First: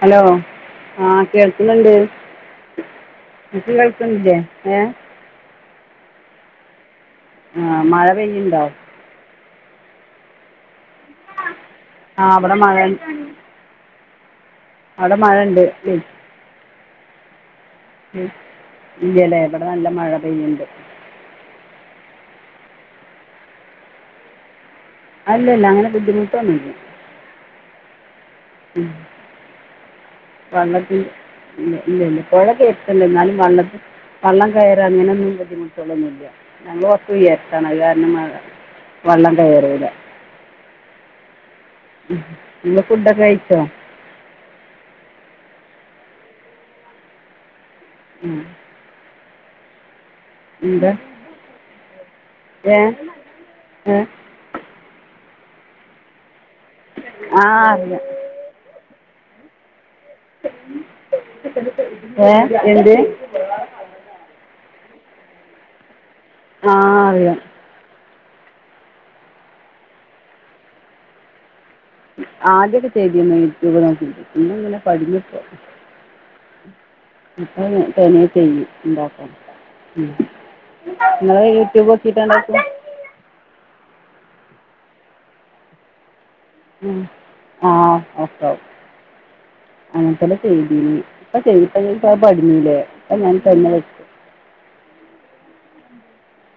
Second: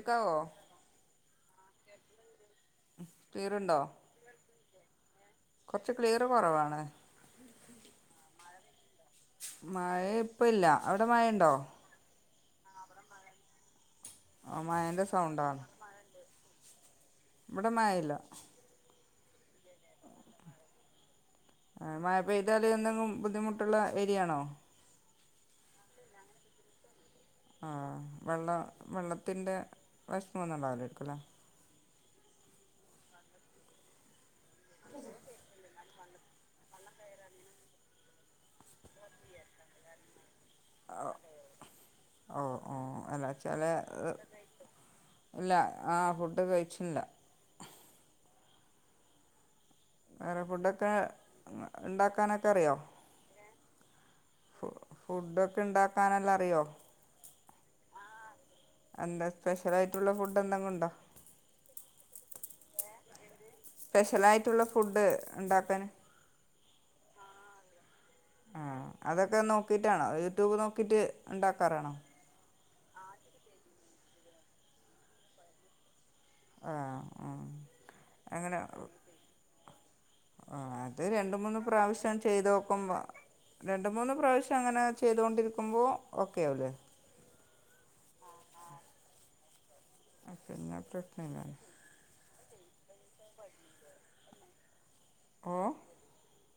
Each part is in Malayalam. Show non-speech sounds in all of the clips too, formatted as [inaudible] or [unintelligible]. ഹലോ ആഹ കേൾക്കുന്നുണ്ട് ക്ലിയറുണ്ടോ ഇങ്ങൾക്ക് കേൾക്കുന്നില്ലെ ഏ കുറച്ച് ക്ലിയർ കുറവാണ് ആഹ മഴ പെയ്യ്ണ്ടോ മഴ ഇപ്പ ഇല്ല അവിടെ മഴയുണ്ടോ ആഹ ഇവിടെ മഴ ആ മഴേൻ്റെ അവിടെ മഴ സൗണ്ടാണ് ഉണ്ട് ഇവിടെ മഴ ഇല്ല ഉം. ഇല്ലല്ലേ ഇവിടെ നല്ല മഴ പെയ്യ്ണ്ട് മഴ പെയ്താൽ എന്തെങ്കിലും ബുദ്ധിമുട്ടുള്ള ഏരിയയാണോ അല്ല ഇല്ല അങ്ങനെ ബുദ്ധിമുട്ടൊന്നുമില്ല ആഹ വെള്ളം വെള്ളത്തിന്റെ പ്രശ്നം ഒന്നും വെള്ളത്തിൻ്റെ ഉണ്ടാവിലേയ്കുലെ ഇല്ല ഇല്ല ഇല്ല പുഴയൊക്കെ എരുത്തുണ്ട് എന്നാലും വള്ളം കയറാ അങ്ങനെയൊന്നും ബുദ്ദിമുട്ടുകളൊന്നുംല്ല ഞങ്ങൾ കുറച്ച്ഉയരത്താണ് അത് കാരണം വെള്ളം കയറൂല ഓ ഓ നിങ്ങൾ ഫുഡൊക്കെ കഴിച്ചോ എന്നാച്ചാല് ഇല്ല ആ ഫുഡ് കഴിച്ചില്ല ഉം വേറെ എന്താ ഫുഡൊക്കെ ഉണ്ടാക്കാനൊക്കെ അറിയോ ഏ ഏ ഫുഡൊക്കെ ഉണ്ടാക്കാനല്ലാം അറിയോ ആ അറിയാം എന്താ സ്പെഷ്യൽ ആയിട്ട് മറ്റുള്ള ഫുഡ് എന്തെങ്കും ഉണ്ടോ ഏ എന്ത് സ്പെഷ്യലായിട്ടുള്ള ഫുഡ് ഉണ്ടാക്കാൻ ആഹ അറിയാം ആ അതൊക്കെ നോക്കിട്ടാണോ യൂട്യൂബ് നോക്കിട്ട് ഇണ്ട ക്കാറ് നോക്കിനി യൂട്യൂബ് പിന്ന ഇങ്ങനെ പടിഞ്ഞുപ്പോ ആഹ് ആഹ് അപ്പൊ തനെ അങ്ങനെ ചെയ്യും ഉണ്ടാക്കൻ അത് രണ്ട് മൂന്ന് പ്രാവശ്യം നോക്കിയിട്ട് ചെയ്ത് ഉണ്ടാക്കും നോക്കുമ്പോ രണ്ട് മൂന്ന് പ്രാവശ്യ അങ്ങനെ ചെയ്തുകൊണ്ടിരിക്കുമ്പോ ഉം ആ ഓക്കെ അങ്ങനത്തെല്ല പിന്നെ ചെയ്തിന് ഇപ്പ പ്രശ്നമില്ല ചെയ്തിപ്പ ഞാൻ പടിഞ്ഞില്ലേ ഇപ്പോ ഞാൻ തന്നെ വെക്കും ഓ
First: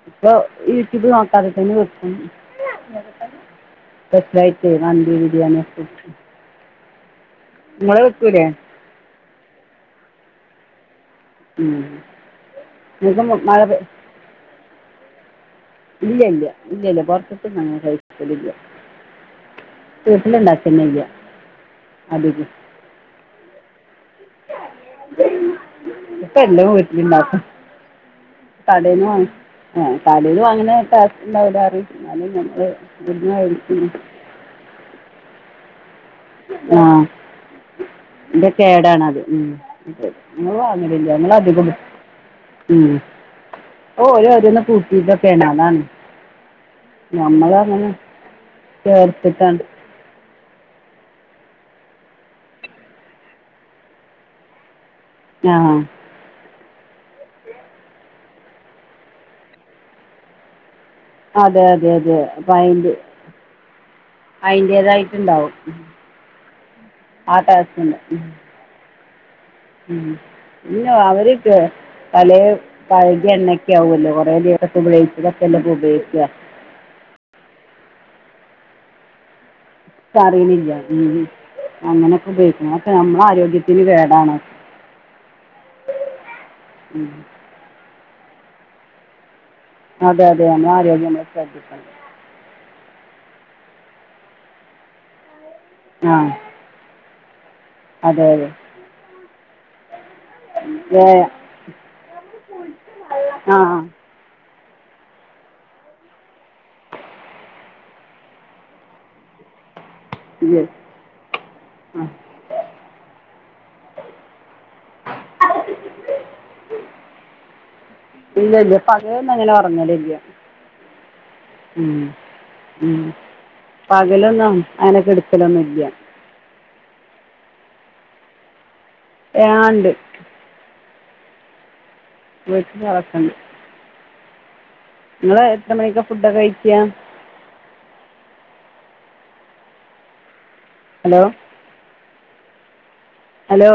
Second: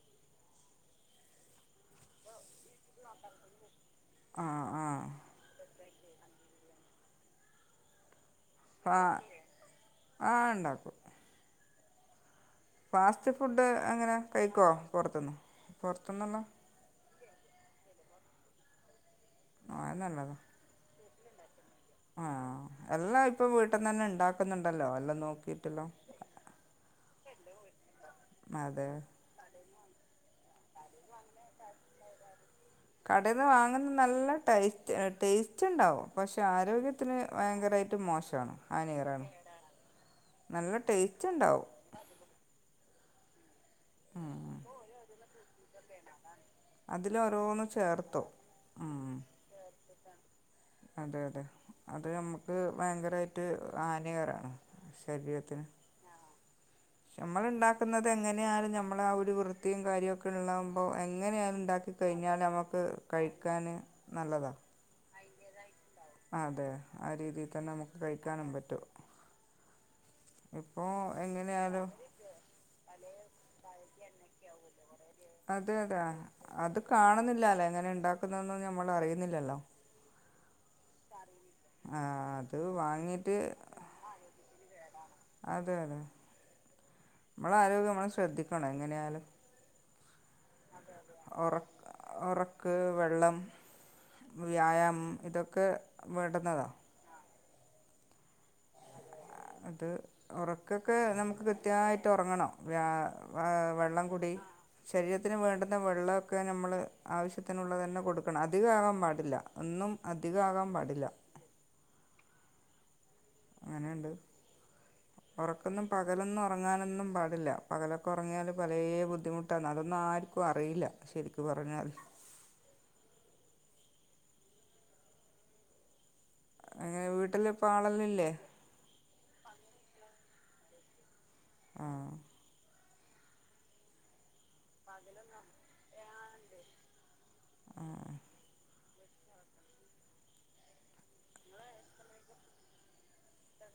ഇപ്പോ യുട്യൂബ് നോക്കാത തന്നെ വെക്കും സ്പെഷ്യൽ ആഹ് ആയിട്ട് ആഹ് മന്തി ബിരിയാണി ഒക്കെ വെക്കും നിങ്ങള് വെക്കൂലെ പ്പാ ആ ഉണ്ടാക്കും ഉം ഫാസ്റ്റ് ഫുഡ് അങ്ങനെ കഴിക്കോ പുറത്തുന്ന് ഇല്ല ഇല്ല ഇല്ല ഇല്ല പുറത്ത ങ്ങനെ കഴിക്കലില്ല ആഹ് അത് നല്ലതാ വീട്ടിലുണ്ടാകന്നല്ല. ആഹ് എല്ലാം ഇപ്പോ വീ ട്ടുന്നന്നെ ണ്ടാ ക്കുന്നുണ്ടല്ലോ എല്ലാ നോക്കിട്ടല്ലോ കടേന്ന് വാ ആ കടേന്ന് വാങ്ങണ ടേസ്റ്റ് ഉണ്ടാവില്ല പറിയും എന്നാലും [unintelligible] ഇവിടുന്ന് കടേന്ന് മേടിക്കും വാങ്ങുന്ന നല്ല ടൈറ്റ് ടേസ്റ്റ് റ്റുണ്ടാവും. ആഹ് ന്റെ മോശമാണ് കേടണത് ഹാനികരാണ് ഉം നമ്മള് നല്ല വാങ്ങലില്ല ടേസ്റ്റ് നമ്മള് അധികോ ഉണ്ടാവും ഉം ഓ ഓരോ ഉം ഓരോന്ന് കൂട്ടീട്ടൊക്കെണ് അതാണ് അതില് ഞമ്മള ഓരോന്ന് അങ്ങനെ ചേർത്തു ഉം ചേർത്തിട്ടാ അതെ അതെ അത് നമ്മുക്ക് ഭയങ്കരായിട്ട് ആനികരാണ്. ആ ശരീരത്തിന്. നമ്മൾ ഇണ്ടാക്കുന്നത് എങ്ങനെയാലും നമ്മള ആ ഒരു വൃത്തിയും കാര്യഒക്കെ ഉള്ള പ്പോൾ എങ്ങനെയാലും അതെ അതെ ഇണ്ടാക്കി അതെ കഴിഞ്ഞാൽ അപ്പം നമുക്ക് അതിൻ്റെ കഴിക്കാന് നല്ലതാ. അതിൻ്റേതായിട്ടുണ്ടാവും അതെ ആ രീതി തന്നെ ടേസ്റ്റ് നമുക്ക് ഉണ്ട് ഉം. കഴിക്കാനും പറ്റും. ഉം ഇല്ല ഇപ്പോൾ അവര്ക്ക് എങ്ങനെയാലും പലേ പഴകിയ എണ്ണക്കെ ആവല്ലൊ കൊറേ ദിവസം ഉപയോഗിച്ചതൊക്കെ ല്ലേ അതെ അതെ ഉപയോഗിക്ക. ന്നൊന്നും നമ്മള് അറിയുന്നില്ലല്ലോ. അറിണില്ല. ആ, അങ്ങനൊക്കെ അത് ഉപയോഗിക്ക്ണെ ഒക്കെ നമ്മള വാങ്ങിയിട്ട് ആരോഗ്യത്തിന് കേടാണ്. അതെ അതെ. ഉം. നമ്മള ആരോഗ്യം നമ്മളെ ശ്രദ്ധിക്കണം എങ്ങനെയാലും. അ അതെ അതെ നമ്മളെ ആരോഗ്യം നമ്മൾ ശ്രദ്ധിക്കണം. ഉറക്ക്, വെള്ളം, വ്യായാമ് ഇതൊ ക്കെ ആ വേണ്ടുന്നതാ. അതെ അതെ. അത് ഒറക്കൊക്കെ ഏ നമുക്ക് കൃത്യമായിട്ട് ഒ റങ്ങണം. വ്യ ആ വെള്ളംകൂടി ശരീരത്തിന് വേണ്ടുന്ന വെള്ളഒക്കെ ഞമ്മള് ആവശ്യത്തിനുള്ളതന്നെ കൊടുക്കണം അധികാവാൻ പാടില്ല ഒന്നും അധികം ഇത് ആവാൻ പാടില്ല ആ എങ്ങനെ നുണ്ട് ഉറക്കോന്നും പകലോന്നും ഉറങ്ങാന്നും പാടില പകലോക്ക ഉറങ്ങിയാൽ ഇല്ല ഇല്ല പലെ പകലൊന്നും അങ്ങനെ ബുദ്ധിമുട്ടാണ് അതോന്നും ഉറങ്ങലില്ല ആർക്കും അറിയില്ല ശരിക്കുപറഞ്ഞാൽ പകലോന്നും അങ്ങനക്കെടക്കലോന്നും ഇല്ല്യ അങ്ങനെ വീട്ടിൽ ഇപ്പോ ആളെല്ലം ഇല്ലെ ആ ഇണ്ട് ആ വീട്ടിലേക്കാളുണ്ട് നിങ്ങൾ എത്ര മണിക്ക് ഫുഡ് ഒക്കെ കഴിക്കാം ഹലോ ഹലോ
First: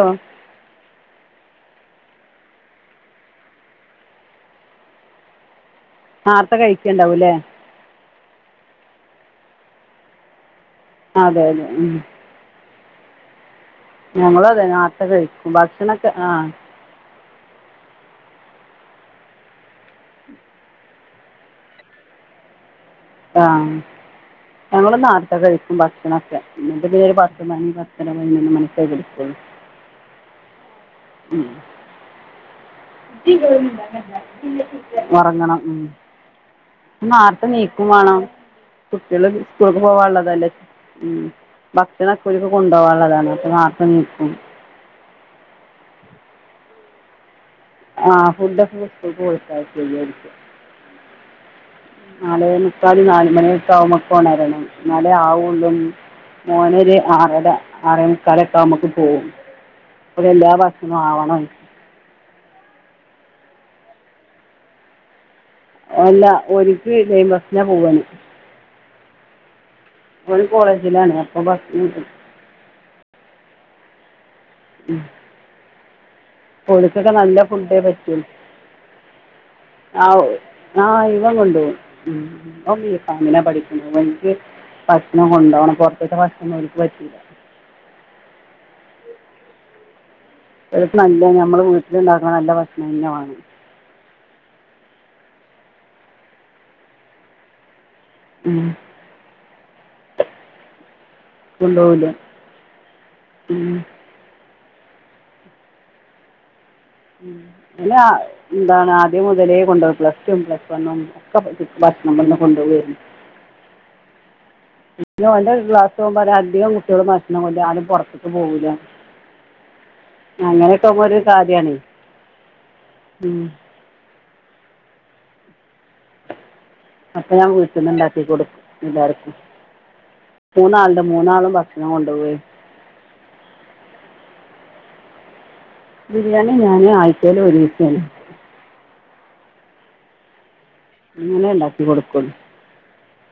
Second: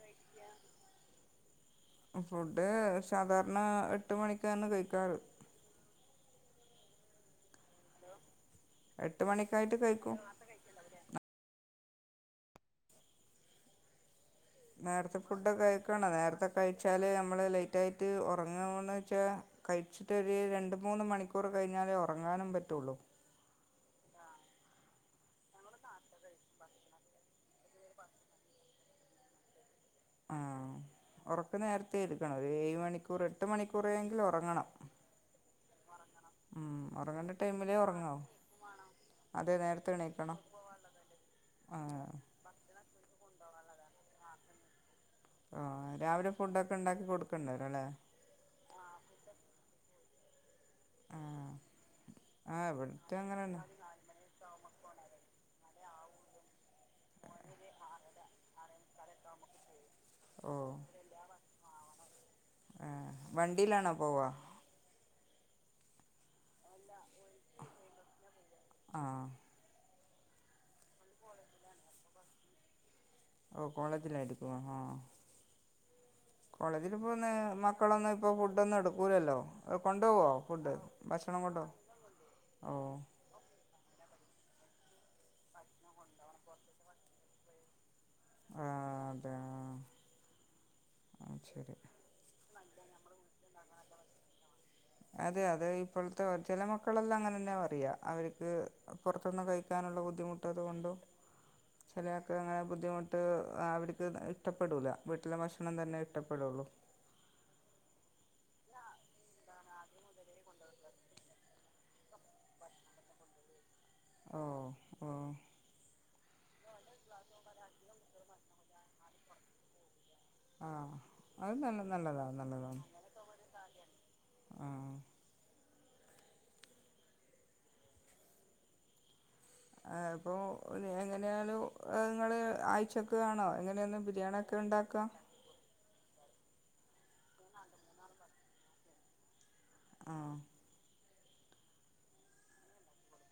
ഫുഡ് സാധാരണ എട്ട് മണിക്കാണ് കഴിക്കാർ നേർത്ത കഴിക്കണ്ടാവില്ലേ എട്ട് മണിക്കായിട്ട് കഴിക്കും അതെ ഉം ഞങ്ങള അതെ നേർത്ത നേരത്തെ കഴിക്കും ഫുഡൊക്കെ ഭക്ഷണോക്കെ കഴിക്കണം ആ നേരത്തെ കഴിച്ചാൽ നമ്മൾ ലെയ്റ്റായിട്ട് ഉറങ്ങാമോന്ന് നമ്മളെ ലേറ്റായിട്ട് ഉറങ്ങാൻ പറ്റുള്ളൂവെച്ചാൽ കഴിച്ചിട്ടഒര് രണ്ട് മൂന്ന് മണിക്കൂർ കഴിഞ്ഞാലെ ഉറങ്ങാനും പറ്റുള്ളൂ ആ ഞങ്ങൾ നാർത്ത് കഴിക്കും ഭക്ഷണോക്കെ എന്നിട്ട് [unintelligible] ആ ഉറക്കം നേരത്തെ എടുക്കണം ഒരു ഏഴ് മണിക്കൂർ എട്ട് മണിക്കൂറെങ്കിലും ഉറങ്ങണം ഉറങ്ങണം ഉം ഉം, ഉറങ്ങേണ്ട നേരത്തെ ടൈമിലേ എണീക്കും വേണം ഉറങ്ങാവൂ കുട്ടികൾ അതെ സ്കൂളിലേക്ക് നേരത്തെ എണീക്കണം പോകാനുള്ളതല്ലേ ആ ഉംഭക്ഷണം കൊണ്ടാവാനുളതാണ് നീക്കും ആ രാവിലെ ഫുഡ് ഒക്കെ ഉണ്ടാക്കി കോടു ആ ഫുഡോക്കെ സ്‌കൂൾക് ആ കൊടുത്തയക്കുന്നുണ്ട് ആ നാലെ ആ മുക്കാൽ ഇവിടുത്തെ നാല് അങ്ങനെ തന്നെ മണിആവുമ്പോഴേക്കും ഉണരണം എന്നാലെ ആവുള്ളൂ മോന് ആറര ആറമുക്കാലോക്കെ ആവുമ്പോൾ ഉം എല്ലാ ഓ ഭക്ഷണവുംആവണം ആ വണ്ടിയിലാണോ പോവാ അല്ല ഓല് ലൈൻ ബസിനാ പോവ. ആഹ ഓൻകോളേജിലാണ് അപ്പൊ ബസിന് വിടും ഓ കോളേജിൽ ആയിരിക്കും കോളേജിൽ ഓല്ക്കൊക്കെ പോകുന്ന നല്ല ഫുഡേ മക്കളൊന്നും പറ്റും ഇപ്പോൾ ഫുഡൊന്നും എടുക്കൂലല്ലോ ആ കൊണ്ടുപോകുമോ ഫുഡ് ആ ഇവൻ ഭക്ഷണം കൊണ്ട് കൊണ്ടുപോകും പോകും ഓ ഉം ഇവൻ ബിഫമിനാണ്പഠിക്കുന്നു ഓൻക്ക് ഭക്ഷണം കൊണ്ട് പോകണം പുറത്ത്തെ ദക്ഷണം പറ്റു ലാ ആഹ അതെ ആ ഓല്ക്ക്നല്ല ഞമ്മള് ശരി വീട്ടിലുണ്ടാക്കുന്നനല്ല ഭക്ഷണം മീൻനെ വാങ്ങണം അതെ അതെ ഇപ്പോഴത്തെ ചില മക്കളെല്ലാം അങ്ങനന്നെ പറയാ അവർക്ക് പുറത്ത്നിന്ന് കഴിക്കാനുള്ള ബുദ്ധിമുട്ടതുകൊണ്ടും കൊണ്ടുപോവില്ല ചിലയാൾക്ക്അങ്ങനെ ബുദ്ധിമുട്ട് അവര്ക്ക് ഇഷ്ടപ്പെടൂല വീട്ടിലെ ഭക്ഷണം തന്നെ ഇഷ്ടപ്പെടോള്ളൂ പിന്നെ എന്താണ് ആദ്യം മുതലേ കൊണ്ട്പോം പ്ലസ് ടും പ്ലസ് വണ്ണും ഒക്കെ ഭക്ഷണം ഇവിടെ നിന്ന് കൊണ്ട് പോവാരുന്നു ഓ ഓ അധികം കുട്ടികള് ഭക്ഷണം കൊണ്ട് വരും ആരും പുറത്ക്ക് പോകൂല ആ അങ്ങനെയാക്കുമ്പോ ഒരു അത് കാര്യാണ് നല്ല നല്ലതാണ് നല്ലതാണ് ആ അപ്പൊ ഞാൻ വീട്ടിന് ഇണ്ടാക്കി കൊടുക്കും എല്ലാർക്കും അപ്പൊ എങ്ങനെയാലും ഭക്ഷണം കൊണ്ടുപോയി നിങ്ങള് ആഴ്ചക് ആണോ എങ്ങനെയൊന്ന് ബിരിയാണി ഒക്കെ ഉണ്ടാക്കാം ബിരിയാണി ഞാൻആഴ്ചയിൽ ഒരു ദിവ സെ ങാ അങ്ങനെ ഉണ്ടാക്കി കൊടുകോളു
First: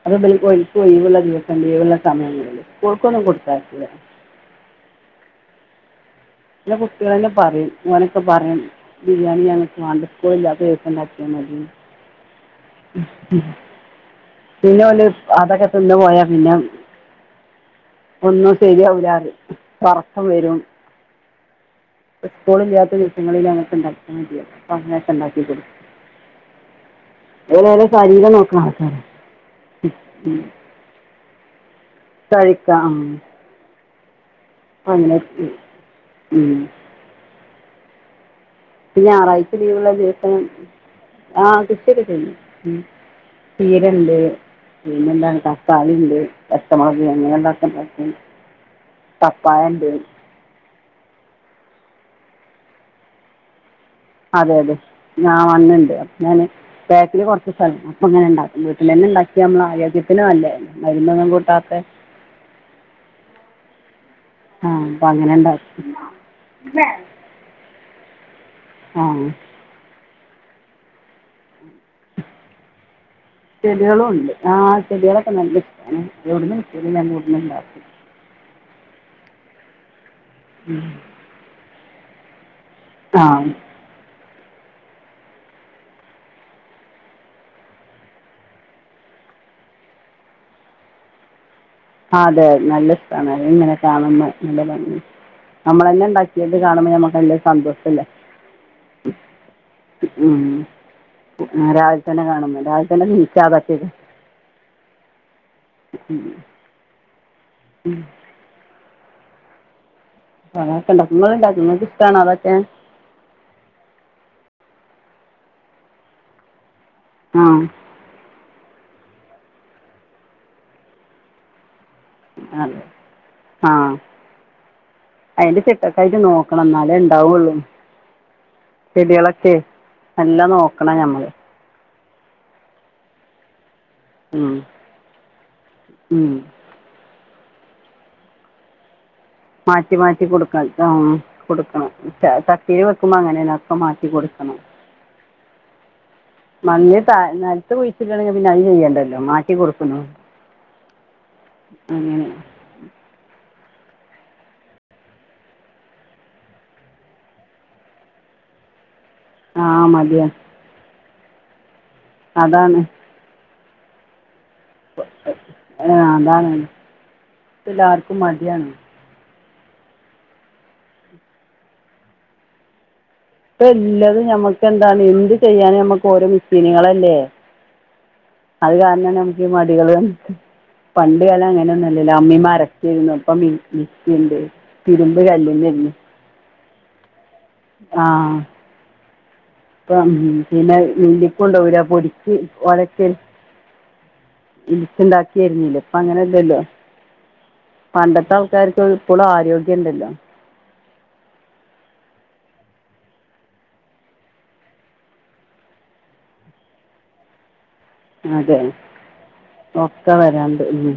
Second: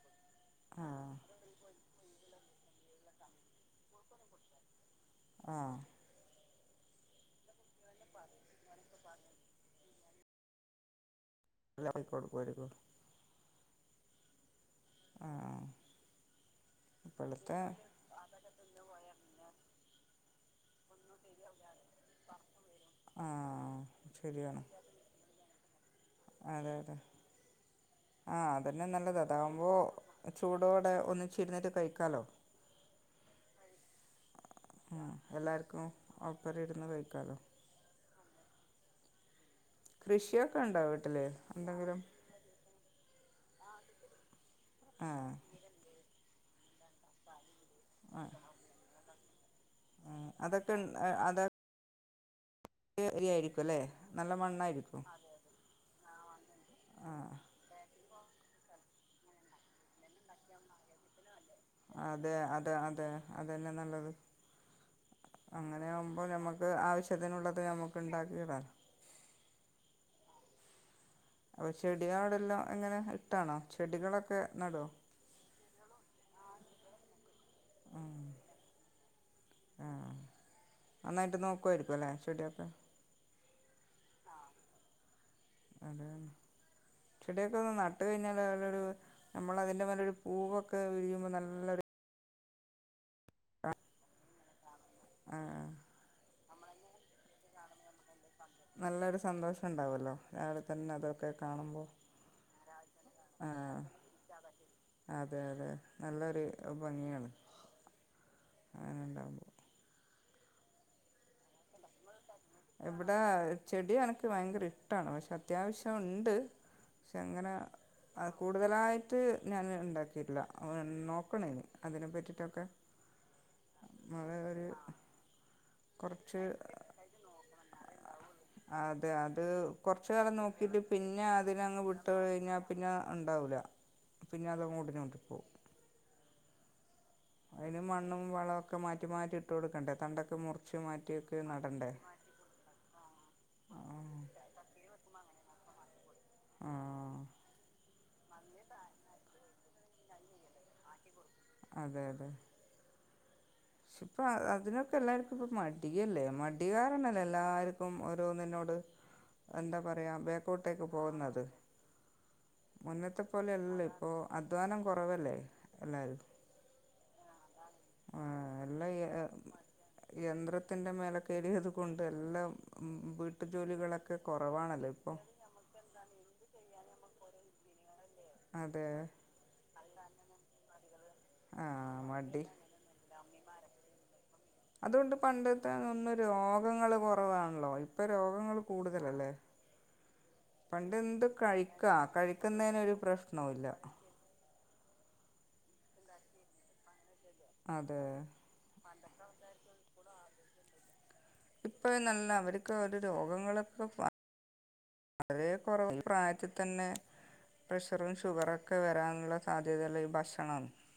അപ്പോ ഇ ബൽക്ക് ആ ഒഴിവ് ഉള്ള ദിവസം ലീവ് ഉള്ള ദി സമയങ്ങളില് സ്കൂള്ക്ക് ഒന്നുംകൊടുതയക്കില്ല ങാ പിന്നെകുട്ടികളന്നെ പറയും ഒനൊക്കെ പറയും ബിരിയാണി ഞങ്ങക്ക് വാണ്ട സ്കൂൾ ഇല്ലാത ദിവസം ഉണ്ടാ [unintelligible] എല്ലാം കൊടുക്കുമായിരിക്കും [unintelligible] പിന്നെ ആ ഓല്അതൊക്കെ തിന്ന് പോയാ പിന്നെ ഇപ്പോഴത്തെ ഒന്നും ശരിയാവില്ല അത് പറയു ഇപ്പോ വരും സ്കൂൾഇല്ലാത്ത ആ ദിവസങ്ങളിൽ അങ്ങനെത്തെഉണ്ടാക്കിയാൽ മതി എന്ന് പറയും ശരിയാണ് അപ്പോ അങ്ങനെ പറയും അതെ അതെ ഓലെ ശരീരം ആഹ നോക്കുന്ന അതന്നെ ആൾക്കാരാണ് നല്ലത് അതാവുമ്പോ ചൂടോടെ ഒന്നിച്ച് ഇഴുന്നട്ട് കഴി കഴിക്കാം അപ്പം മ്മ് അങ്ങനെ എല്ലാർക്കും ഓഫർ ഉം. ഇരുന്ന് കഴിക്കാലോ ഞായറായി ലീവുള്ള ദിവസം കൃഷിയൊക്കെ ഉണ്ടോ വീട്ടിൽ ആ എന്തെങ്കിലും കൃഷിയൊക്കെ ചെയ്യും തീരുണ്ട് ആ പിനെന്താണ് തക്കാളി ഉണ്ട് കസ്റ്റമർ ഇനി എങ്ങന [unintelligible] ത പയോണ്ട് അഹ് അതാ [unintelligible] യായിരിക്കുല്ലേ അതെ അതെ ഞാൻ വന്നിണ്ട് ഞാന് ബാക്കില് ആ കൊർച്ച് [unintelligible] അപ്പങ്ങനെണ്ടാക്കും വീട്ടിലന്നെ ഇണ്ടാക്ക്യാ നമ്മളെ ആരോഗ്യത്തിന് നല്ലയല്ലെ മരുന്നൊന്നും കൂട്ടാ അതെ അതെ അതെ അതന്നെ നല്ലത് ആ അപ്പം അങ്ങനെ ഉണ്ടാക്കും അങ്ങനെയാവുമ്പോ ഞമ്മക്ക് ആവശ്യത്തിനുള്ളത് ഞമ്മ ണ്ടാക്കിയത ആഹ് പ്പൊ ചെടിയാടെല്ല എങ്ങനെ ഇട്ടാണോ ചെടികളും ഉണ്ട് ചെടികളൊക്കെ ആ നടോ? ഇരുന്നങ്ങ് ഇടിയുണ്ടാ [unintelligible] കും ആഹ് ഉം. നന്നായിട്ട് നോ- പോയിരിക്കുവല്ലേ ശരിയാക്കാൻ ആഹ് അതാന് ചെടിയൊക്കൊന്ന് നട്ട് കഴിഞ്ഞാലാലൊരു നമ്മളതിൻ്റെ മേലൊരു പൂവൊക്കെ വിരിയുമ്പോ നല്ലൊര് അതെ നല്ല കണല്ങ്ങനെ കാണുമ്മെ നല്ലതാ ആഹ് നമ്മള് തന്നെ ഉണ്ടാക്കി വീണ്ടും കാണുമ്പോ നമുക്ക് നല്ല സന്തോഷം ഇല്ലേ നല്ലൊരു സന്തോഷം ഉണ്ടാവല്ലോ രാവിലെ തന്നെ അതൊക്കെ ആ, കാണുമ്പോ രാവിലെ തന്നെ കാണുമ്പോൾ രാവിലെ തന്നെ നീച്ചാൽ അതൊക്കെ ആഹ് ഉം. അതെ അതെ നല്ലൊരു- ഭംഗിയാണ് ഉം അങ്ങനെ ഉണ്ടാകുമ്പോൾ അത്ക്കണ്ടാവും നമ്മള് ഉണ്ടാക്കുന്നത് കിട്ടാണ് അതെ എവിടാ ചെടിയാണ് ഭയങ്കര ഇഷ്ടമാണ് പക്ഷെ അത്യാവശ്യണ്ട് പക്ഷെ ആ അങ്ങനെ അ കൂടുതലായിട്ട് ഞാൻ അത് ഉണ്ടാക്കിയിട്ടില്ല നോക്കണേ അ ആഹ് നമ്മൾ ഒരു അയിന്റെ ചിട്ടക്കായിട്ട് നോക്കണം എന്നാലേ ഉണ്ടാവുള്ളൂ ഉം അതെ അത് കൊറച്ച്കാലം നല്ല നോക്കീട്ട് നോക്കണം നമ്മൾ പിന്നെ അതിനങ് വിട്ട്- ഇട്ട് കഴിഞ്ഞാ പിന്നെ ഉണ്ടാവൂല പിന്നെ അതങ്ങോട്ടങ്ങോട്ട് പോകും അതിന് മണ്ണും വളമൊക്കെ മാ മാറ്റി മാറ്റി കൊടുക്ക ആ മാറ്റിയൊക്കെ കൊടുക്കണം നടണ്ടേ ചട്ടിൽ വെക്കുമ്പോ അങ്ങനൊക്കെ ആ മാറ്റി കൊടുക്കണം ആ മഞ്ഞി ത നൽത്ത് കുയ് [unintelligible] പിന്നെ അത് ചെയ്യണ്ടല്ലോ മാറ്റി കൊടുക്കുന്നു അങ്ങനെ ക്ഷെ ഇപ്പ അതിനൊക്കെ എല്ലാർക്കും ഇപ്പ മടിയല്ലേ മടികാരണല്ലേ എല്ലാർക്കും ഓരോന്നിനോട് ആ എന്താ പറയാ മടിയാണ് ബേക്കോ ട്ടേക്ക് പോന്നത് അതാണ് മുന്നത്തെ പോലെയ ല്ല ഇപ്പോ അധ്വാനം കുറവല്ലേ എല്ലാരും ഇപ്പെല്ലാർക്കും മടി ആണ് യന്ത്രത്തിന്റെ മേലെ കേറിയത് കൊണ്ട് എല്ലാം വീട്ടു ജോലികളൊക്കെ ഇപ്പെല്ലതും ഞമ്മക്ക് കുറവാണല്ലോ എന്താണ് ഇപ്പോൾ എന്ത് ചെയ്യാനും ഞമ്മക്ക് ഓരോ മിഷീനികള ല്ലേ അത് അതെ കാരണം ഞമ്മക്ക് ഈ മടികള് വ [inaudible] പണ്ട് കാലം ആ അങ്ങനെ ഒന്നു അല്ലല്ലോ മടി അമ്മിമരക്കേയ്രുന്ന് ഇപ്പൊ മിക്സിണ്ട് തിരുമ്പൽ കല്ലിമ്മൽ [unintelligible] ണല്ലോ ഇപ്പ രോഗങ്ങൾ കൂടുതലല്ലേ ഇപ്പം പിന്നെ പണ്ട് എന്ത് മില്ലിൽ കൊണ്ടുപോകില്ല കഴിക്ക പൊടിച്ച് കഴിക്കുന്നതിനൊരു പ്രശ്നൊല്ല [unintelligible] ഇണ്ടാക്കിരുന്നില്ലേ ഇപ്പ അങ്ങനെല്ലല്ലോ അതെ പണ്ടത്തെ ആൾക്കാർക്ക് ഇപ്പളും ആരോഗ്യം ഉണ്ടല്ലോ ഇപ്പ നല്ല അവർക്ക് ഒരു രോഗങ്ങളൊക്കെ വളരെ കുറവ് പ്രായത്തിൽ തന്നെ പ്രഷറും അതെ ഷുഗറൊക്കെ വരാനുള്ള സാധ്യതയുള്ള ഈ ഒക്കെ വരാണ്ട് ഭക്ഷണം ഉ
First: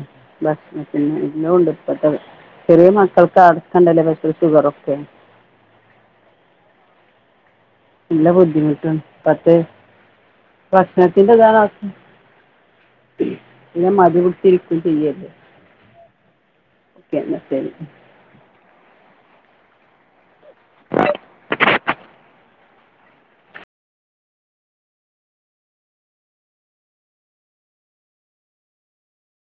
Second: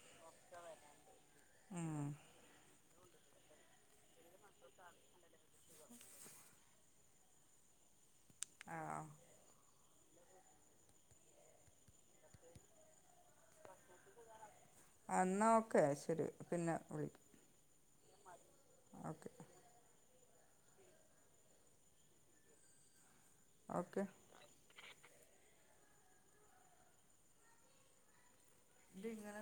ഭക്ഷണത്തിന് ഉണ്ട് ഉം ഇപ്പത്തെ ചെറിയ മക്കൾക്ക് അടക്കണ്ടല്ലോ പ്രേഷറും ഷുഗറൊക്കെ നല്ല ആ ബുദ്ധിമുട്ടും ഇപ്പാക്ക് ഭക്ഷണത്തിന്റെ ഇതാണ് പിന്നെ മതി ശരിക്കും ചെയ്യല്ലേ എന്നാ ഓക്കെ ശരി പിന്നെ ഓക്ക വിളിക്കാം ശരി ഓക്കെ ഓക്കെ ഇത് ഇങ്ങന